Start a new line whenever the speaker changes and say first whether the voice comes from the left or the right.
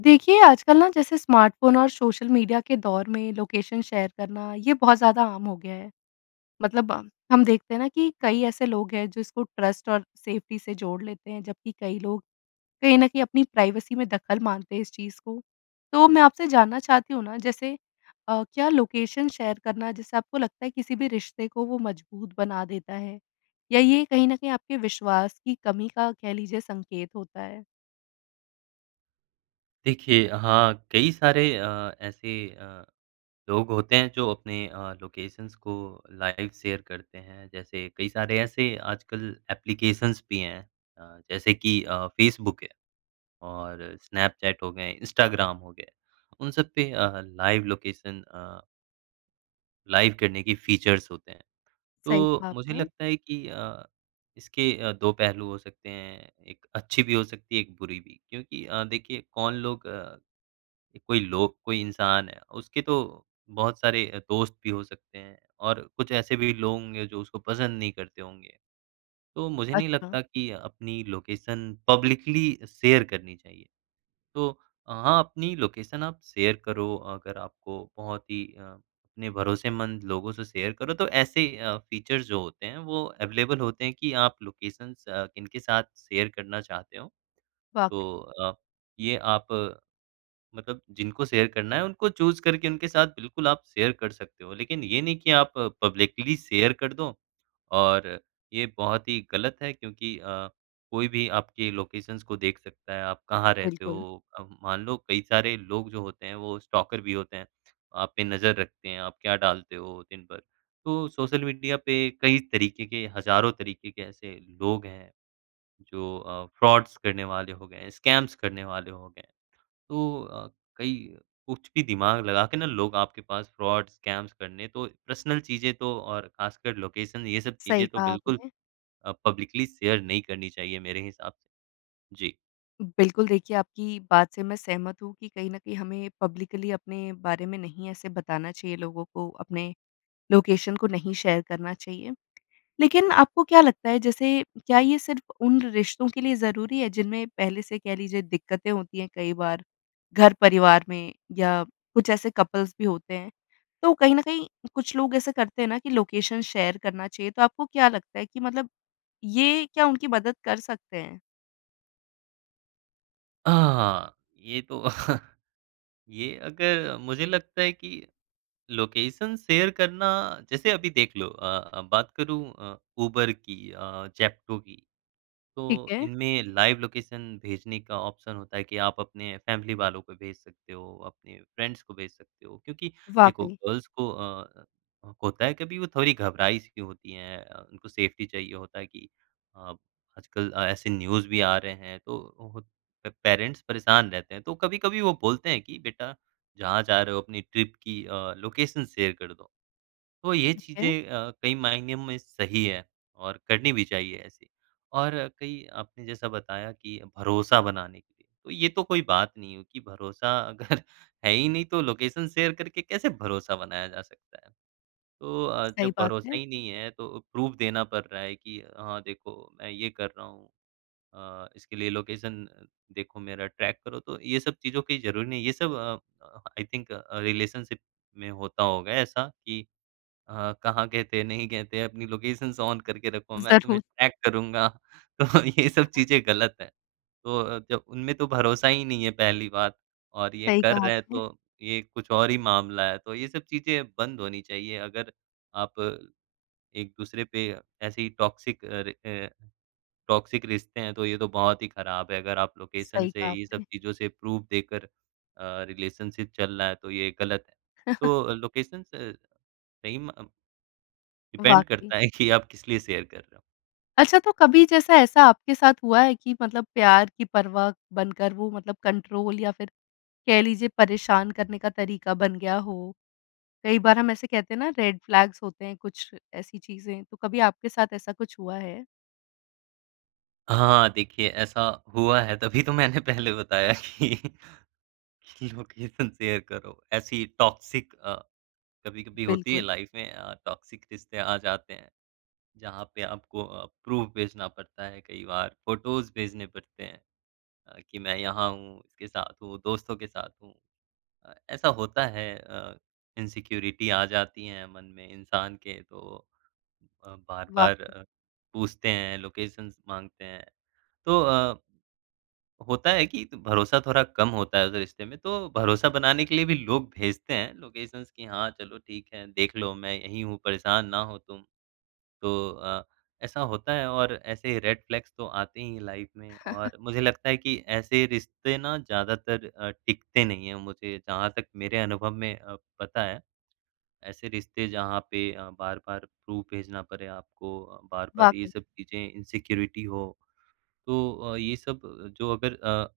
left: देखिए, आजकल ना जैसे स्मार्टफ़ोन और सोशल मीडिया के दौर में लोकेशन शेयर करना, ये बहुत ज़्यादा आम हो गया है। मतलब अ, हम देखते हैं ना कि कई ऐसे लोग हैं, जो इसको ट्रस्ट और सेफ्टी से जोड़ लेते हैं। जबकि कई लोग कहीं न कहीं अपनी प्राइवेसी में दखल मानते हैं, इस चीज़ को। तो मैं आपसे जानना चाहती हूँ ना जैसे अ, क्या लोकेशन शेयर करना, जिससे आपको लगता है किसी भी रिश्ते को वो मजबूत बना देता है? या ये कहीं न कहीं आपके विश्वास की कमी का कह लीजिए संकेत होता है?
right: देखिए हाँ, कई सारे अ, ऐसी अ, लोग होते हैं, जो अपने अ, लोकेशंस को लाइव शेयर करते हैं। जैसे कई सारे ऐसे आजकल एप्लीकेशंस भी हैं अ, जैसे कि अ, फेसबुक है। और स्नैपचैट हो गए, इंस्टाग्राम हो गए, उन सब पे अ, लाइव लोकेशन अ लाइव करने की फ़ीचर्स होते हैं।
left: सही
right: तो
left: कहा
right: मुझे
left: आपने।
right: लगता है कि अ, इसके अ, 2 पहलू हो सकते हैं। 1 अच्छी भी हो सकती है, 1 बुरी भी। क्योंकि अ, देखिए कौन लोग अ, कोई लोग, कोई इंसान है, उसके तो बहुत सारे दोस्त भी हो सकते हैं। और कुछ ऐसे भी लोग होंगे, जो उसको पसंद नहीं करते होंगे। तो मुझे नहीं
left: अच्छा।
right: लगता कि अपनी लोकेशन पब्लिकली शेयर करनी चाहिए। तो हाँ, अपनी लोकेशन आप शेयर करो अगर आपको बहुत ही अ, अपने भरोसेमंद लोगों से शेयर करो। तो ऐसे अ, फ़ीचर्स जो होते हैं वो अवेलेबल होते हैं, कि आप लोकेशंस अ, किनके साथ शेयर करना चाहते हो।
left: वाक़ई
right: तो अ, ये आप मतलब जिनको शेयर करना है, उनको चूज़ करके उनके साथ बिल्कुल आप शेयर कर सकते हो। लेकिन ये नहीं कि आप पब्लिकली शेयर कर दो। और ये बहुत ही ग़लत है क्योंकि अ, कोई भी आपके लोकेशंस को देख सकता है। आप कहाँ रहते
left: बिल्कुल।
right: हो अब मान लो कई सारे लोग जो होते हैं, वो स्टॉकर भी होते हैं। आप पे नज़र रखते हैं, आप क्या डालते हो दिन भर। तो सोशल मीडिया पे कई तरीके के हज़ारों तरीके के ऐसे लोग हैं। जो अ, फ़्रॉड्स करने वाले हो गए हैं, स्कैम्स करने वाले हो गए। तो अ, कई कुछ भी दिमाग लगा के ना लोग आपके पास फ़्रॉड्स, स्कैम्स करने तो पर्सनल चीज़ें तो और ख़ासकर लोकेशन ये सब
left: सही
right: चीज़ें, तो
left: कहा
right: बिल्कुल
left: आपने।
right: अ, पब्लिकली अ, शेयर नहीं करनी चाहिए मेरे हिसाब से। जी।
left: बिल्कुल, देखिए आपकी बात से मैं सहमत हूँ कि कहीं न कहीं हमें पब्लिकली अपने बारे में नहीं ऐसे बताना चाहिए लोगों को अपने लोकेशन को नहीं शेयर करना चाहिए। लेकिन आपको क्या लगता है जैसे क्या ये सिर्फ़ उन रिश्तों के लिए ज़रूरी है जिनमें पहले से कह लीजिए दिक्कतें होती हैं, कई बार घर परिवार में या कुछ ऐसे कपल्स भी होते हैं। तो कहीं न कहीं कुछ लोग ऐसे करते हैं ना कि लोकेशन शेयर करना चाहिए तो आपको क्या लगता है कि मतलब ये क्या उनकी मदद कर सकते हैं?
right: अ, हाँ ये तो ये अगर मुझे लगता है कि लोकेशन शेयर करना जैसे अभी देख लो अ, बात करूँ अ, ऊबर की अ, ज़ेप्टो की।
left: ठीक
right: तो
left: है।
right: इनमें लाइव लोकेशन भेजने का ऑप्शन होता है कि आप अपने फ़ैमिली वालों को भेज सकते हो, अपने फ्रेंड्स को भेज सकते हो, क्योंकि देखो
left: वाक़ई।
right: गर्ल्स को अ, होता है कभी वो थोड़ी घबराई की होती हैं अ, उनको सेफ़्टी चाहिए होता है कि अ, आजकल ऐसे न्यूज़ भी आ रहे हैं तो पेरेंट्स परेशान रहते हैं तो कभी-कभी वो बोलते हैं कि बेटा जहाँ जा रहे हो अपनी ट्रिप की अ, लोकेशन शेयर कर दो। तो ये
left: ठीक है।
right: चीज़ें अ, कई मायने में सही है और करनी भी चाहिए ऐसे। और कई आपने जैसा बताया कि भरोसा बनाने के लिए, तो ये तो कोई बात नहीं है कि भरोसा अगर है ही नहीं तो लोकेशन शेयर करके कैसे भरोसा बनाया जा सकता है। तो अ,
left: सही
right: जब
left: बात
right: भरोसा
left: है।
right: ही नहीं है तो प्रूफ़ देना पड़ रहा है कि हाँ, देखो मैं ये कर रहा हूँ अ, इसके लिए लोकेशन देखो मेरा ट्रैक करो तो ये सब चीज़ों की ज़रूरी नहीं है। ये सब अ अ, आई थिंक अ, रिलेशनशिप में होता होगा ऐसा कि अ, कहाँ गये थे, नहीं गए थे अपनी लोकेशंस ऑन करके रखो मैं तुम्हें
left: ज़रूर।
right: ट्रैक करूँगा तो ये सब चीज़ें गलत है। तो अ, जब उनमें तो भरोसा ही नहीं है पहली बात और ये
left: सही
right: कर
left: कहा
right: रहे हैं
left: आपने।
right: तो ये कुछ और ही मामला है तो ये सब चीज़ें बंद होनी चाहिए अगर आप एक-दूसरे पे ऐसे ही टॉक्सिक अ अ, टॉक्सिक रिश्ते हैं तो ये तो बहुत ही ख़राब है अगर आप लोकेशन
left: सही
right: से,
left: कहा
right: ये सब
left: आपने।
right: चीज़ों से प्रूफ़ देकर अ, रिलेशनशिप चल रहा है तो ये गलत है। तो लोकेशंस अ, सही में अ डिपेंड
left: वाक़ई।
right: करता है कि आप किस लिए शेयर कर रहे हो।
left: अच्छा, तो कभी जैसा, ऐसा आपके साथ हुआ है कि मतलब प्यार की परवाह बनकर वो मतलब कंट्रोल या फिर कह लीजिए परेशान करने का तरीका बन गया हो? कई बार हम ऐसे कहते हैं ना रेड फ्लैग्स होते हैं, कुछ ऐसी चीज़ें, तो कभी आपके साथ ऐसा कुछ हुआ है?
right: हाँ, देखिए ऐसा हुआ है तभी तो मैंने पहले बताया कि, लोकेशन शेयर करो ऐसी टॉक्सिक अ, कभी-कभी होती है
left: बिल्कुल।
right: लाइफ़ में अ, टॉक्सिक रिश्ते आ जाते हैं। जहाँ पे आपको प्रूफ़ भेजना पड़ता है कई बार, फ़ोटोज़ भेजने पड़ते हैं कि अ, मैं यहाँ हूँ, इसके साथ हूँ, दोस्तों के साथ हूँ। अ, ऐसा होता है अ, इनसिक्योरिटी आ जाती है मन में इंसान के तो अ, बार-बार
left: वाक़ई।
right: अ, पूछते हैं, लोकेशन्स माँगते हैं। तो अ, होता है कि भरोसा थोड़ा कम होता है उस रिश्ते में। तो भरोसा बनाने के लिए भी लोग भेजते हैं लोकेशन्स कि हाँ, चलो ठीक है देख लो मैं यहीं हूँ, परेशान ना हो तुम। तो अ, ऐसा होता है और ऐसे रेड फ़्लैग्स तो आते ही हैं लाइफ़ में। और मुझे लगता है कि ऐसे रिश्ते ना ज़्यादातर अ, टिकते नहीं है मुझे जहाँ तक मेरे अनुभव में अ, पता है। ऐसे रिश्ते जहाँ पे अ, बार-बार प्रूफ़ भेजना पड़ें आपको, बार-बार ये
left: वाक़ई।
right: सब चीज़ें इनसिक्योरिटी हो, तो अ, ये सब जो अगर अ,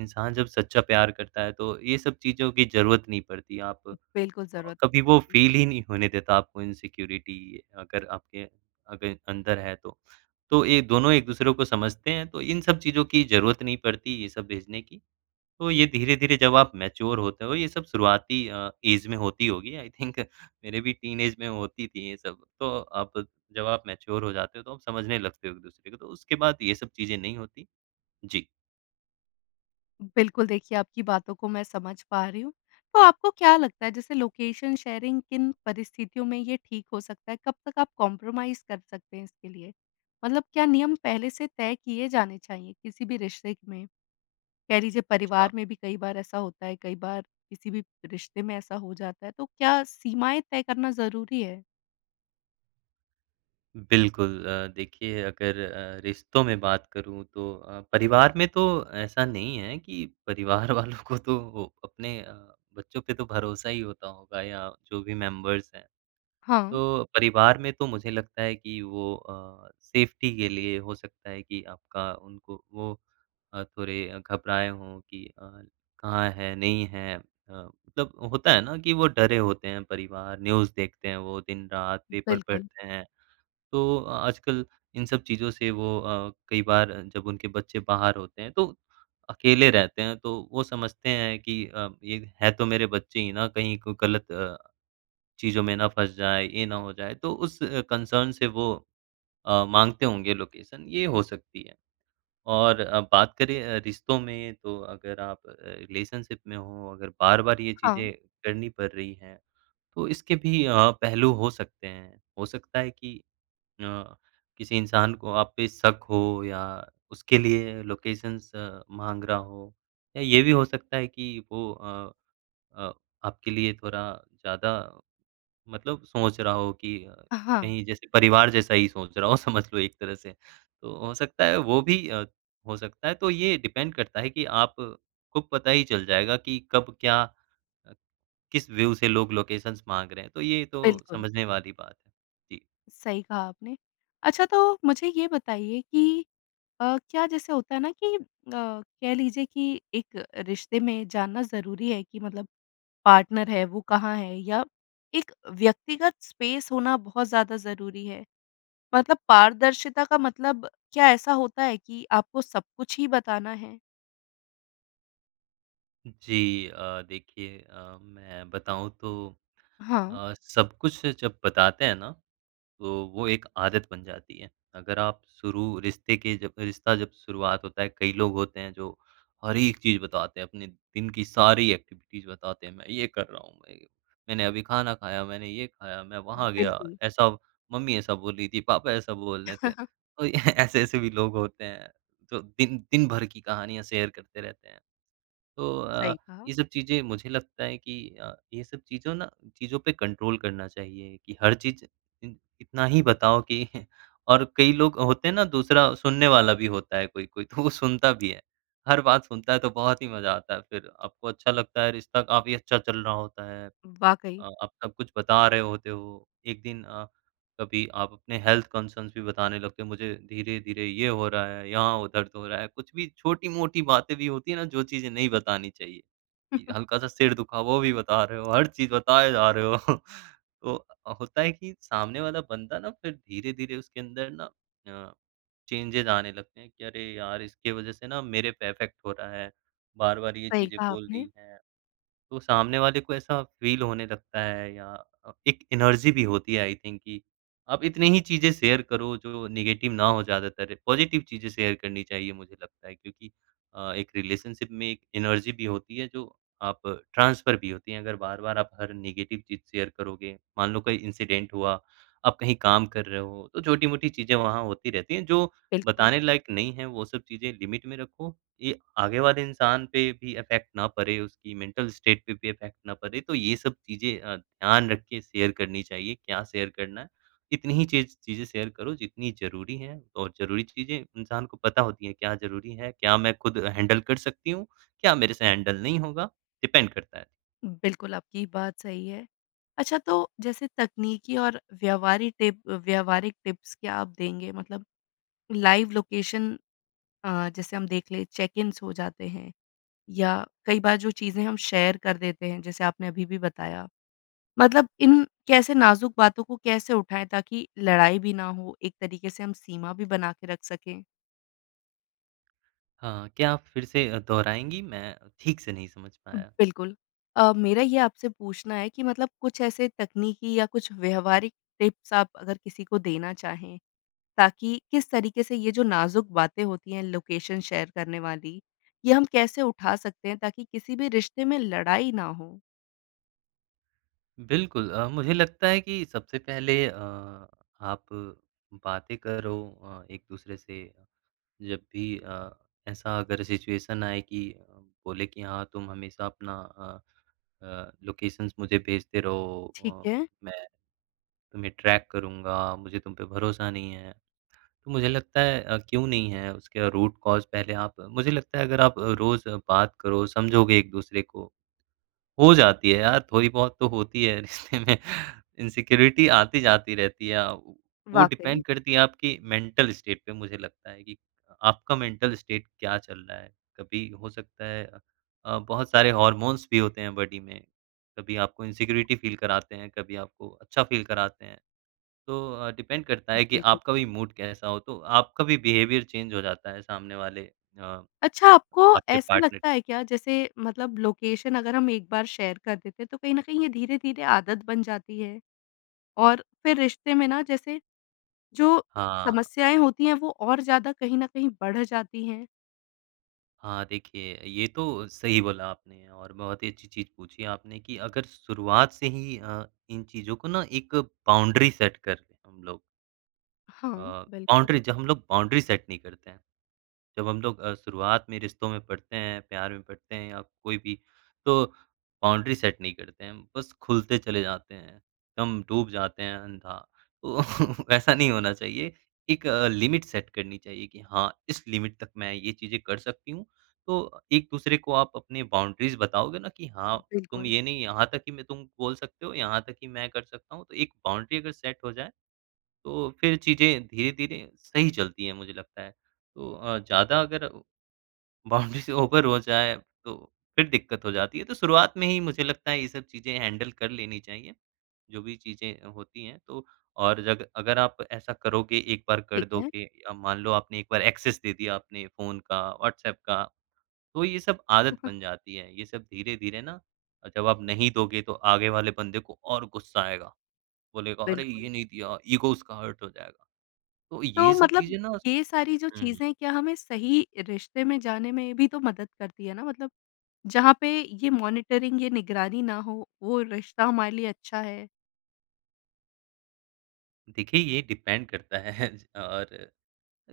right: इंसान जब सच्चा प्यार करता है, तो ये सब चीज़ों की ज़रूरत नहीं पड़ती आप अ,
left: बिल्कुल। ज़रूरत नहीं
right: कभी वो
left: पड़ती।
right: फ़ील ही नहीं होने देता आपको इनसिक्योरिटी अगर आपके अगर अंदर है तो। तो ये दोनों एक-दूसरे को समझते हैं, तो इन सब चीज़ों की ज़रूरत नहीं पड़ती, ये सब भेजने की। तो ये धीरे-धीरे जब आप मैच्योर होते हो, ये सब शुरुआती अ, एज में होती होगी आई थिंक मेरे भी टीनएज में होती थी ये सब। तो अब जब आप मैच्योर हो जाते हो, तो आप समझने लगते हो एक-दूसरे को, तो उसके बाद ये सब चीज़ें नहीं होतीं। जी।
left: बिल्कुल, देखिए आपकी बातों को मैं समझ पा रही हूँ। तो आपको क्या लगता है जैसे लोकेशन शेयरिंग किन परिस्थितियों में ये ठीक हो सकता है? कब तक आप कॉम्प्रोमाइज कर सकते हैं इसके लिए? मतलब क्या नियम पहले से तय किए जाने चाहिए किसी भी रिश्ते क में? कह लीजिए परिवार
right: छा
left: में भी कई बार ऐसा होता है, कई बार किसी भी रिश्ते में ऐसा हो जाता है, तो क्या सीमाएँ तय करना ज़रूरी है?
right: बिल्कुल अ, देखिए अगर अ, रिश्तों में बात करूँ तो अ, परिवार में तो ऐसा नहीं है कि परिवार वालों को तो अपने अ, बच्चों पे तो भरोसा ही होता होगा या जो भी मेंबर्स हैं।
left: हाँ।
right: तो परिवार में तो मुझे लगता है कि वो अ, सेफ्टी के लिए हो सकता है कि आपका उनको वो अ, थोड़े घबराएँ हों कि अ, कहाँ है, नहीं है अ, मतलब होता है ना कि वो डरे होते हैं परिवार न्यूज़ देखते हैं वो दिन-रात पेपर
left: बिल्कुल।
right: पढ़ते हैं। तो आजकल इन सब चीज़ों से वो अ, कई बार जब उनके बच्चे बाहर होते हैं तो अकेले रहते हैं तो वो समझते हैं कि अ, ये है तो मेरे बच्चे ही ना कहीं को गलत अ, चीज़ों में ना फँस जाए, ये ना हो जाए तो उस कंसर्न से वो अ, माँगते होंगे लोकेशन ये हो सकती है। और अ, बात करें अ, रिश्तों में तो अगर आप अ, रिलेशनशिप में हो अगर बार-बार ये
left: हाँ।
right: चीज़ें करनी पड़ रही हैं, तो इसके भी अ, पहलू हो सकते हैं। हो सकता है कि अ, किसी इंसान को आप पे शक हो या उसके लिए लोकेशंस माँग रहा हो या ये भी हो सकता है कि वो अ अ, आपके लिए थोड़ा ज़्यादा मतलब सोच रहा हो कि अ,
left: हाँ।
right: कहीं जैसे परिवार जैसा ही सोच रहा हो समझ लो एक तरह से। तो हो सकता है वो भी अ, हो सकता है, तो ये डिपेंड करता है कि आप को पता ही चल जाएगा कि कब क्या किस व्यू से लोग लोकेशंस माँग रहे हैं। तो ये तो
left: बिल्कुल।
right: समझने वाली बात है। जी।
left: सही कहा आपने। अच्छा तो मुझे ये बताइए कि अ, क्या जैसे होता है ना कि अ, कह लीजिए कि एक रिश्ते में जानना ज़रूरी है कि मतलब पार्टनर है वो कहाँ है या एक व्यक्तिगत स्पेस होना बहुत ज़्यादा ज़रूरी है? मतलब पारदर्शिता का मतलब क्या ऐसा होता है कि आपको सब कुछ ही बताना है?
right: जी अ, देखिए अ, मैं बताऊँ तो
left: हाँ।
right: अ, सब कुछ जब बताते हैं ना तो वो एक आदत बन जाती है। अगर आप शुरू रिश्ते के जब रिश्ता जब शुरुआत होता है कई लोग होते हैं जो हर एक चीज़ बताते हैं, अपने दिन की सारी एक्टिविटीज़ बताते हैं। मैं ये कर रहा हूँ, मैं ये मैंने अभी खाना खाया, मैंने ये खाया, मैं वहाँ गया,
left: बिल्कुल।
right: ऐसा मम्मी ऐसा बोल रही थी, पापा ऐसा बोल रहे थे। और ऐसे-ऐसे भी लोग होते हैं। तो दिन दिन भर की कहानियाँ शेयर करते रहते हैं। तो अ,
left: सही कहा।
right: ये सब चीज़ें मुझे लगता है कि अ, ये सब चीज़ों ना चीज़ों पे कंट्रोल करना चाहिए। कि हर चीज़ इ इतना ही बताओ कि और कई लोग होते हैं ना दूसरा सुनने वाला भी होता है कोई-कोई तो वो सुनता भी है। हर बात सुनता है तो बहुत ही मज़ा आता है फिर। आपको अच्छा लगता है रिश्ता काफ़ी अच्छा चल रहा होता है।
left: वाक़ई।
right: अ, आप सब कुछ बता रहे होते हो। एक दिन अ, कभी आप अपने हेल्थ कंसर्न्स भी बताने लगते हैं। मुझे धीरे-धीरे ये हो रहा है, यहाँ हो दर्द हो रहा है। कुछ भी छोटी-मोटी बातें भी होती है ना जो चीज़ें नहीं बतानी चाहिए। य हल्का-सा सिर दुखा वो भी बता रहे हो हर चीज़ बताए जा रहे हो। तो होता है कि सामने वाला बंदा ना फिर धीरे-धीरे उसके अंदर ना अ, चेंजेज़ आने लगते हैं कि अरे, यार! इसकी वजह से ना मेरे पे इफ़ेक्ट हो रहा है। बार-बार ये
left: सही
right: चीज़ें
left: कहा
right: बोल
left: आपने।
right: रही हैं। तो सामने वाले को ऐसा फ़ील होने लगता है या एक एनर्जी भी होती है आई थिंक कि आप इतनी ही चीज़ें शेयर करो जो नेगेटिव ना हो ज़्यादातर। पॉजिटिव चीज़ें शेयर करनी चाहिए मुझे लगता है। क्योंकि अ, एक रिलेशनशिप में एक एनर्जी भी होती है जो आप ट्रांसफ़र भी होती हैं। अगर बार-बार आप हर नेगेटिव चीज़ शेयर करोगे, मान लो कोई इंसिडेंट हुआ, आप कहीं काम कर रहे हो, तो छोटी-मोटी चीज़ें वहाँ होती रहती हैं जो
left: बिल्कुल।
right: बताने लायक नहीं हैं, वो सब चीज़ें लिमिट में रखो। ये आगे वाले इंसान पे भी इफ़ेक्ट ना पड़े, उसकी मेंटल स्टेट पे भी इफ़ेक्ट ना पड़े, तो ये सब चीज़ें अ, ध्यान रख के शेयर करनी चाहिए, क्या शेयर करना है, इतनी ही चीज़ चीज़ें शेयर करो जितनी ज़रूरी हैं और ज़रूरी चीज़ें इंसान को पता होती हैं क्या ज़रूरी है? क्या मैं खुद हैंडल कर सकती हूँ? क्या मेरे से हैंडल नहीं होगा, डिपेंड करता है।
left: बिल्कुल, आपकी बात सही है। अच्छा, तो जैसे तकनीकी और व्यावहारी टिप व्यावहारिक टिप्स क्या आप देंगे? मतलब लाइव लोकेशन अ, जैसे हम देख लें, चेक-इन्स हो जाते हैं या कई बार जो चीज़ें हम शेयर कर देते हैं, जैसे आपने अभी भी बताया, मतलब इन कैसे नाज़ुक बातों को कैसे उठाएँ? ताकि लड़ाई भी ना हो, एक तरीके से हम सीमा भी बना के रख सकें।
right: हाँ, क्या आप फ़िर से अ, दोहराएँगी? मैं ठीक से नहीं समझ पाया।
left: बिल्कुल। अ, मेरा ये आपसे पूछना है कि मतलब कुछ ऐसे तकनीकी या कुछ व्यावहारिक टिप्स आप अगर किसी को देना चाहें, ताकि किस तरीके से ये जो नाज़ुक बातें होती हैं, लोकेशन शेयर करने वाली, ये हम कैसे उठा सकते हैं, ताकि किसी भी रिश्ते में लड़ाई ना हो?
right: बिल्कुल। अ, मुझे लगता है कि सबसे पहले अ, आप बातें करो अ, एक-दूसरे से जब भी अ, ऐसा अगर सिचुएशन आए कि बोले कि हाँ, तुम हमेशा अपना अ अ, लोकेशन्स मुझे भेजते रहो
left: ठीक
right: अ,
left: है।
right: मैं तुम्हें ट्रैक करूँगा, मुझे तुम पे भरोसा नहीं है। तो मुझे लगता है अ, क्यों नहीं है उसका रूट कॉज़ पहले आप मुझे लगता है, अगर आप रोज़ बात करो, समझोगे एक-दूसरे को, हो जाती है यार, थोड़ी बहुत तो होती है रिश्ते में। इनसिक्योरिटी आती-जाती रहती है, वो
left: वाक़ई।
right: डिपेंड करती है आपकी मेंटल स्टेट पे मुझे लगता है कि आपका मेंटल स्टेट क्या चल रहा है? कभी हो सकता है अ, बहुत सारे हॉर्मोन्स भी होते हैं बॉडी में, कभी आपको इनसिक्योरिटी फ़ील कराते हैं, कभी आपको अच्छा फ़ील कराते हैं। तो अ, डिपेंड करता है, कि
left: बिल्कुल।
right: आपका भी मूड कैसा हो, तो आपका भी बिहेवियर चेंज हो जाता है सामने वाले अ,
left: अच्छा, आपको
right: आपके
left: ऐसा
right: पार्टनर
left: लगता है क्या? जैसे मतलब लोकेशन अगर हम एक बार शेयर कर देते हैं, तो कहीं न कहीं ये धीरे-धीरे आदत बन जाती है और फिर रिश्ते में ना जैसे, जो
right: हाँ।
left: समस्याएँ होती हैं, वो और ज़्यादा कहीं न कहीं बढ़ जाती हैं?
right: हाँ, देखिए ये तो सही बोला आपने और बहुत ही अच्छी चीज़ पूछी आपने कि अगर शुरुआत से ही अ, इन चीज़ों को ना एक बाउंड्री सेट कर हम लोग। अ,
left: हाँ, बिल्कुल।
right: बाउंड्री ज हम लोग बाउंड्री सेट नहीं करते हैं। जब हम लोग अ, शुरुआत में रिश्तों में पड़ते हैं, प्यार में पड़ते हैं या कोई भी तो बाउंड्री सेट नहीं करते हैं। बस खुलते चले जाते हैं, दम डूब जाते हैं अंधा तो ऐसा नहीं होना चाहिए एक लिमिट सेट करनी चाहिए कि हाँ, इस लिमिट तक मैं ये चीज़ें कर सकती हूँ। तो एक-दूसरे को आप अपनी बाउंड्रीज़ बताओगे ना कि हाँ, तुम
left: बिल्कुल।
right: ये नहीं यहाँ तक कि मैं तुम बोल सकते हो, यहाँ तक कि मैं कर सकता हूँ तो एक बाउंड्री अगर सेट हो जाए। तो फिर चीज़ें धीरे-धीरे सही चलती हैं मुझे लगता है। तो अ, ज़्यादा अगर बाउंड्री से ऊपर हो जाए तो फिर दिक्कत हो जाती है। तो शुरुआत में ही मुझे लगता है ये सब चीज़ें हैंडल कर लेनी चाहिए। जो भी चीज़ें होती हैं तो और जग अगर आप ऐसा करोगे एक बार कर
left: ठीक है।
right: दोगे अ, मान लो आपने एक बार एक्सेस दे दिया अपने फ़ोन का, व्हाट्सऐप का, तो ये सब आदत बन जाती है। ये सब धीरे-धीरे ना जब आप नहीं दोगे तो आगे वाले बन्दे को और गुस्सा आएगा। बोलेगा अरे,
left: बिल्कुल।
right: ये नहीं दिया ईगो उसका हर्ट हो जाएगा। तो
left: तो
right: ये सब
left: मतलब
right: चीज़ें ना
left: ये सारी जो
right: हुँ।
left: चीज़ें क्या हमें सही रिश्ते में जाने में भी तो मदद करती है ना मतलब जहाँ पे ये मॉनिटरिंग, ये निगरानी ना हो वो रिश्ता हमारे लिए अच्छा है।
right: देखिए ये डिपेंड करता है और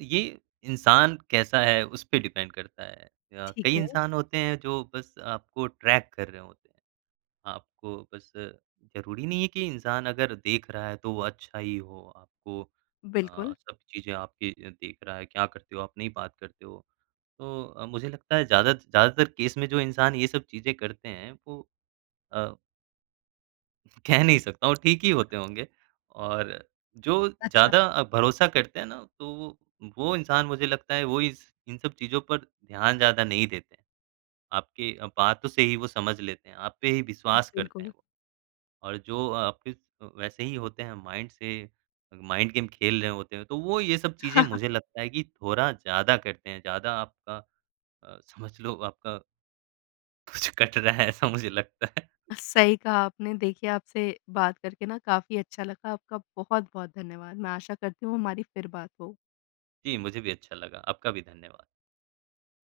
right: ये इंसान कैसा है उसपे डिपेंड करता है। अ,
left: ठीक
right: कई
left: है।
right: इंसान होते हैं जो बस आपको ट्रैक कर रहे होते। आपको बस ज़रूरी नहीं है कि इंसान अगर देख रहा है तो वो अच्छा ही हो, आपको अ,
left: बिल्कुल।
right: सब चीज़ें आपकी देख रहा है, क्या करते हो, आप नहीं बात करते हो, तो मुझे लगता है ज़्यादा ज़्यादातर केस में जो इंसान ये सब चीज़ें करते हैं वो अ कह नहीं सकता हूँ, ठीक ही होते होंगे और जो
left: अच्छा।
right: ज़्यादा अ, भरोसा करते हैं ना, तो वो, वो इंसान मुझे लगता है वो इस इन सब चीज़ों पर ध्यान ज़्यादा नहीं देते हैं, आपके बातों से ही वो समझ लेते हैं, आप पे ही विश्वास करते हैं
left: बिल्कुल।
right: वो। और जो आप इस वैसे ही होते हैं माइंड से माइंड गेम खेल रहे होते हैं तो वो ये सब चीज़ें मुझे लगता है कि थोड़ा ज़्यादा करते हैं। ज़्यादा आपका अ, समझ लो आपका कुछ कट रहा है ऐसा मुझे लगता है।
left: सही कहा आपने देखिए, आपसे बात करके ना काफ़ी अच्छा लगा। आपका बहुत-बहुत धन्यवाद। मैं आशा करती हूँ हमारी फिर बात हो।
right: जी, मुझे भी अच्छा लगा। आपका भी धन्यवाद।